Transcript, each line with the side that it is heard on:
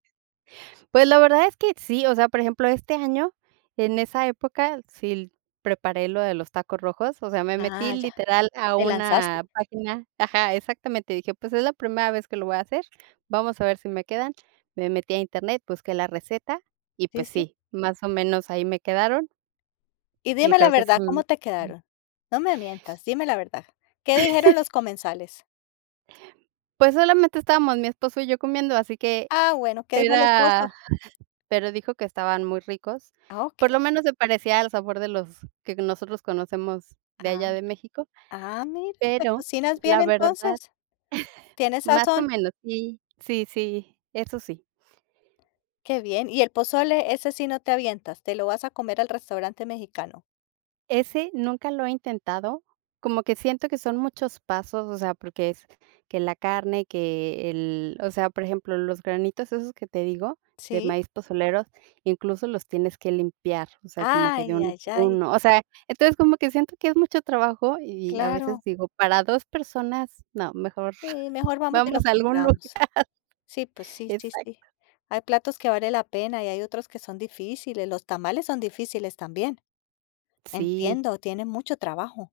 right: Pues, la verdad es que sí, o sea, por ejemplo, este año, en esa época sí l preparé lo de los tacos rojos, o sea, me metí
left: Ah, ya.
right: literal a
left: Te lanzaste.
right: una página ajá, exactamente, dije: "Pues es la primera vez que lo voy a hacer, vamos a ver si me quedan", me metí a Internet, busqué la receta y,
left: Sí,
right: pues,
left: sí.
right: sí, más o menos, ahí me quedaron.
left: Y
right: Y
left: dime la
right: creo que sí,
left: verdad, ¿cómo te
right: mm
left: quedaron? No me mientas, dime la verdad, ¿qué dijeron los comensales?
right: Pues, solamente estábamos mi esposo y yo comiendo, así que
left: Ah, bueno, ¿qué dijo el
right: era
left: esposo?
right: pero dijo que estaban muy ricos,
left: Ah, okey.
right: por lo menos se parecía al sabor de los que nosotros conocemos de
left: Ah.
right: allá de México,
left: Ah, mira, te
right: pero
left: cocinas bien,
right: la verdad
left: entonces. ¿Tienes
right: más o
left: sazón?
right: menos s í, sí, sí, eso sí.
left: Qué bien, ¿y el pozole?, ese sí no te avientas, te lo vas a comer al restaurante mexicano.
right: Ese nunca lo he intentado, como que siento que son muchos pasos, o sea, porque es que la carne, que el, o sea, por ejemplo, los granitos esos que te digo, de
left: Sí.
right: maíz pozolero, incluso los tienes que limpiar, o sea, como que de
left: Ay,
right: uno en
left: ay, ay.
right: uno, o sea, entonces, como que siento que es mucho trabajo y, a
left: Claro.
right: veces, digo: "Para 2 personas, no, mejor
left: Sí, mejor vamos y
right: vamos
left: lo
right: a algún lugar.
left: compramos. Sí, pues sí, sí, sí.
right: Exacto.
left: Hay platos que vale la pena y hay otros que son difíciles, los tamales son difíciles, también.
right: Sí.
left: Entiendo, tienen mucho trabajo.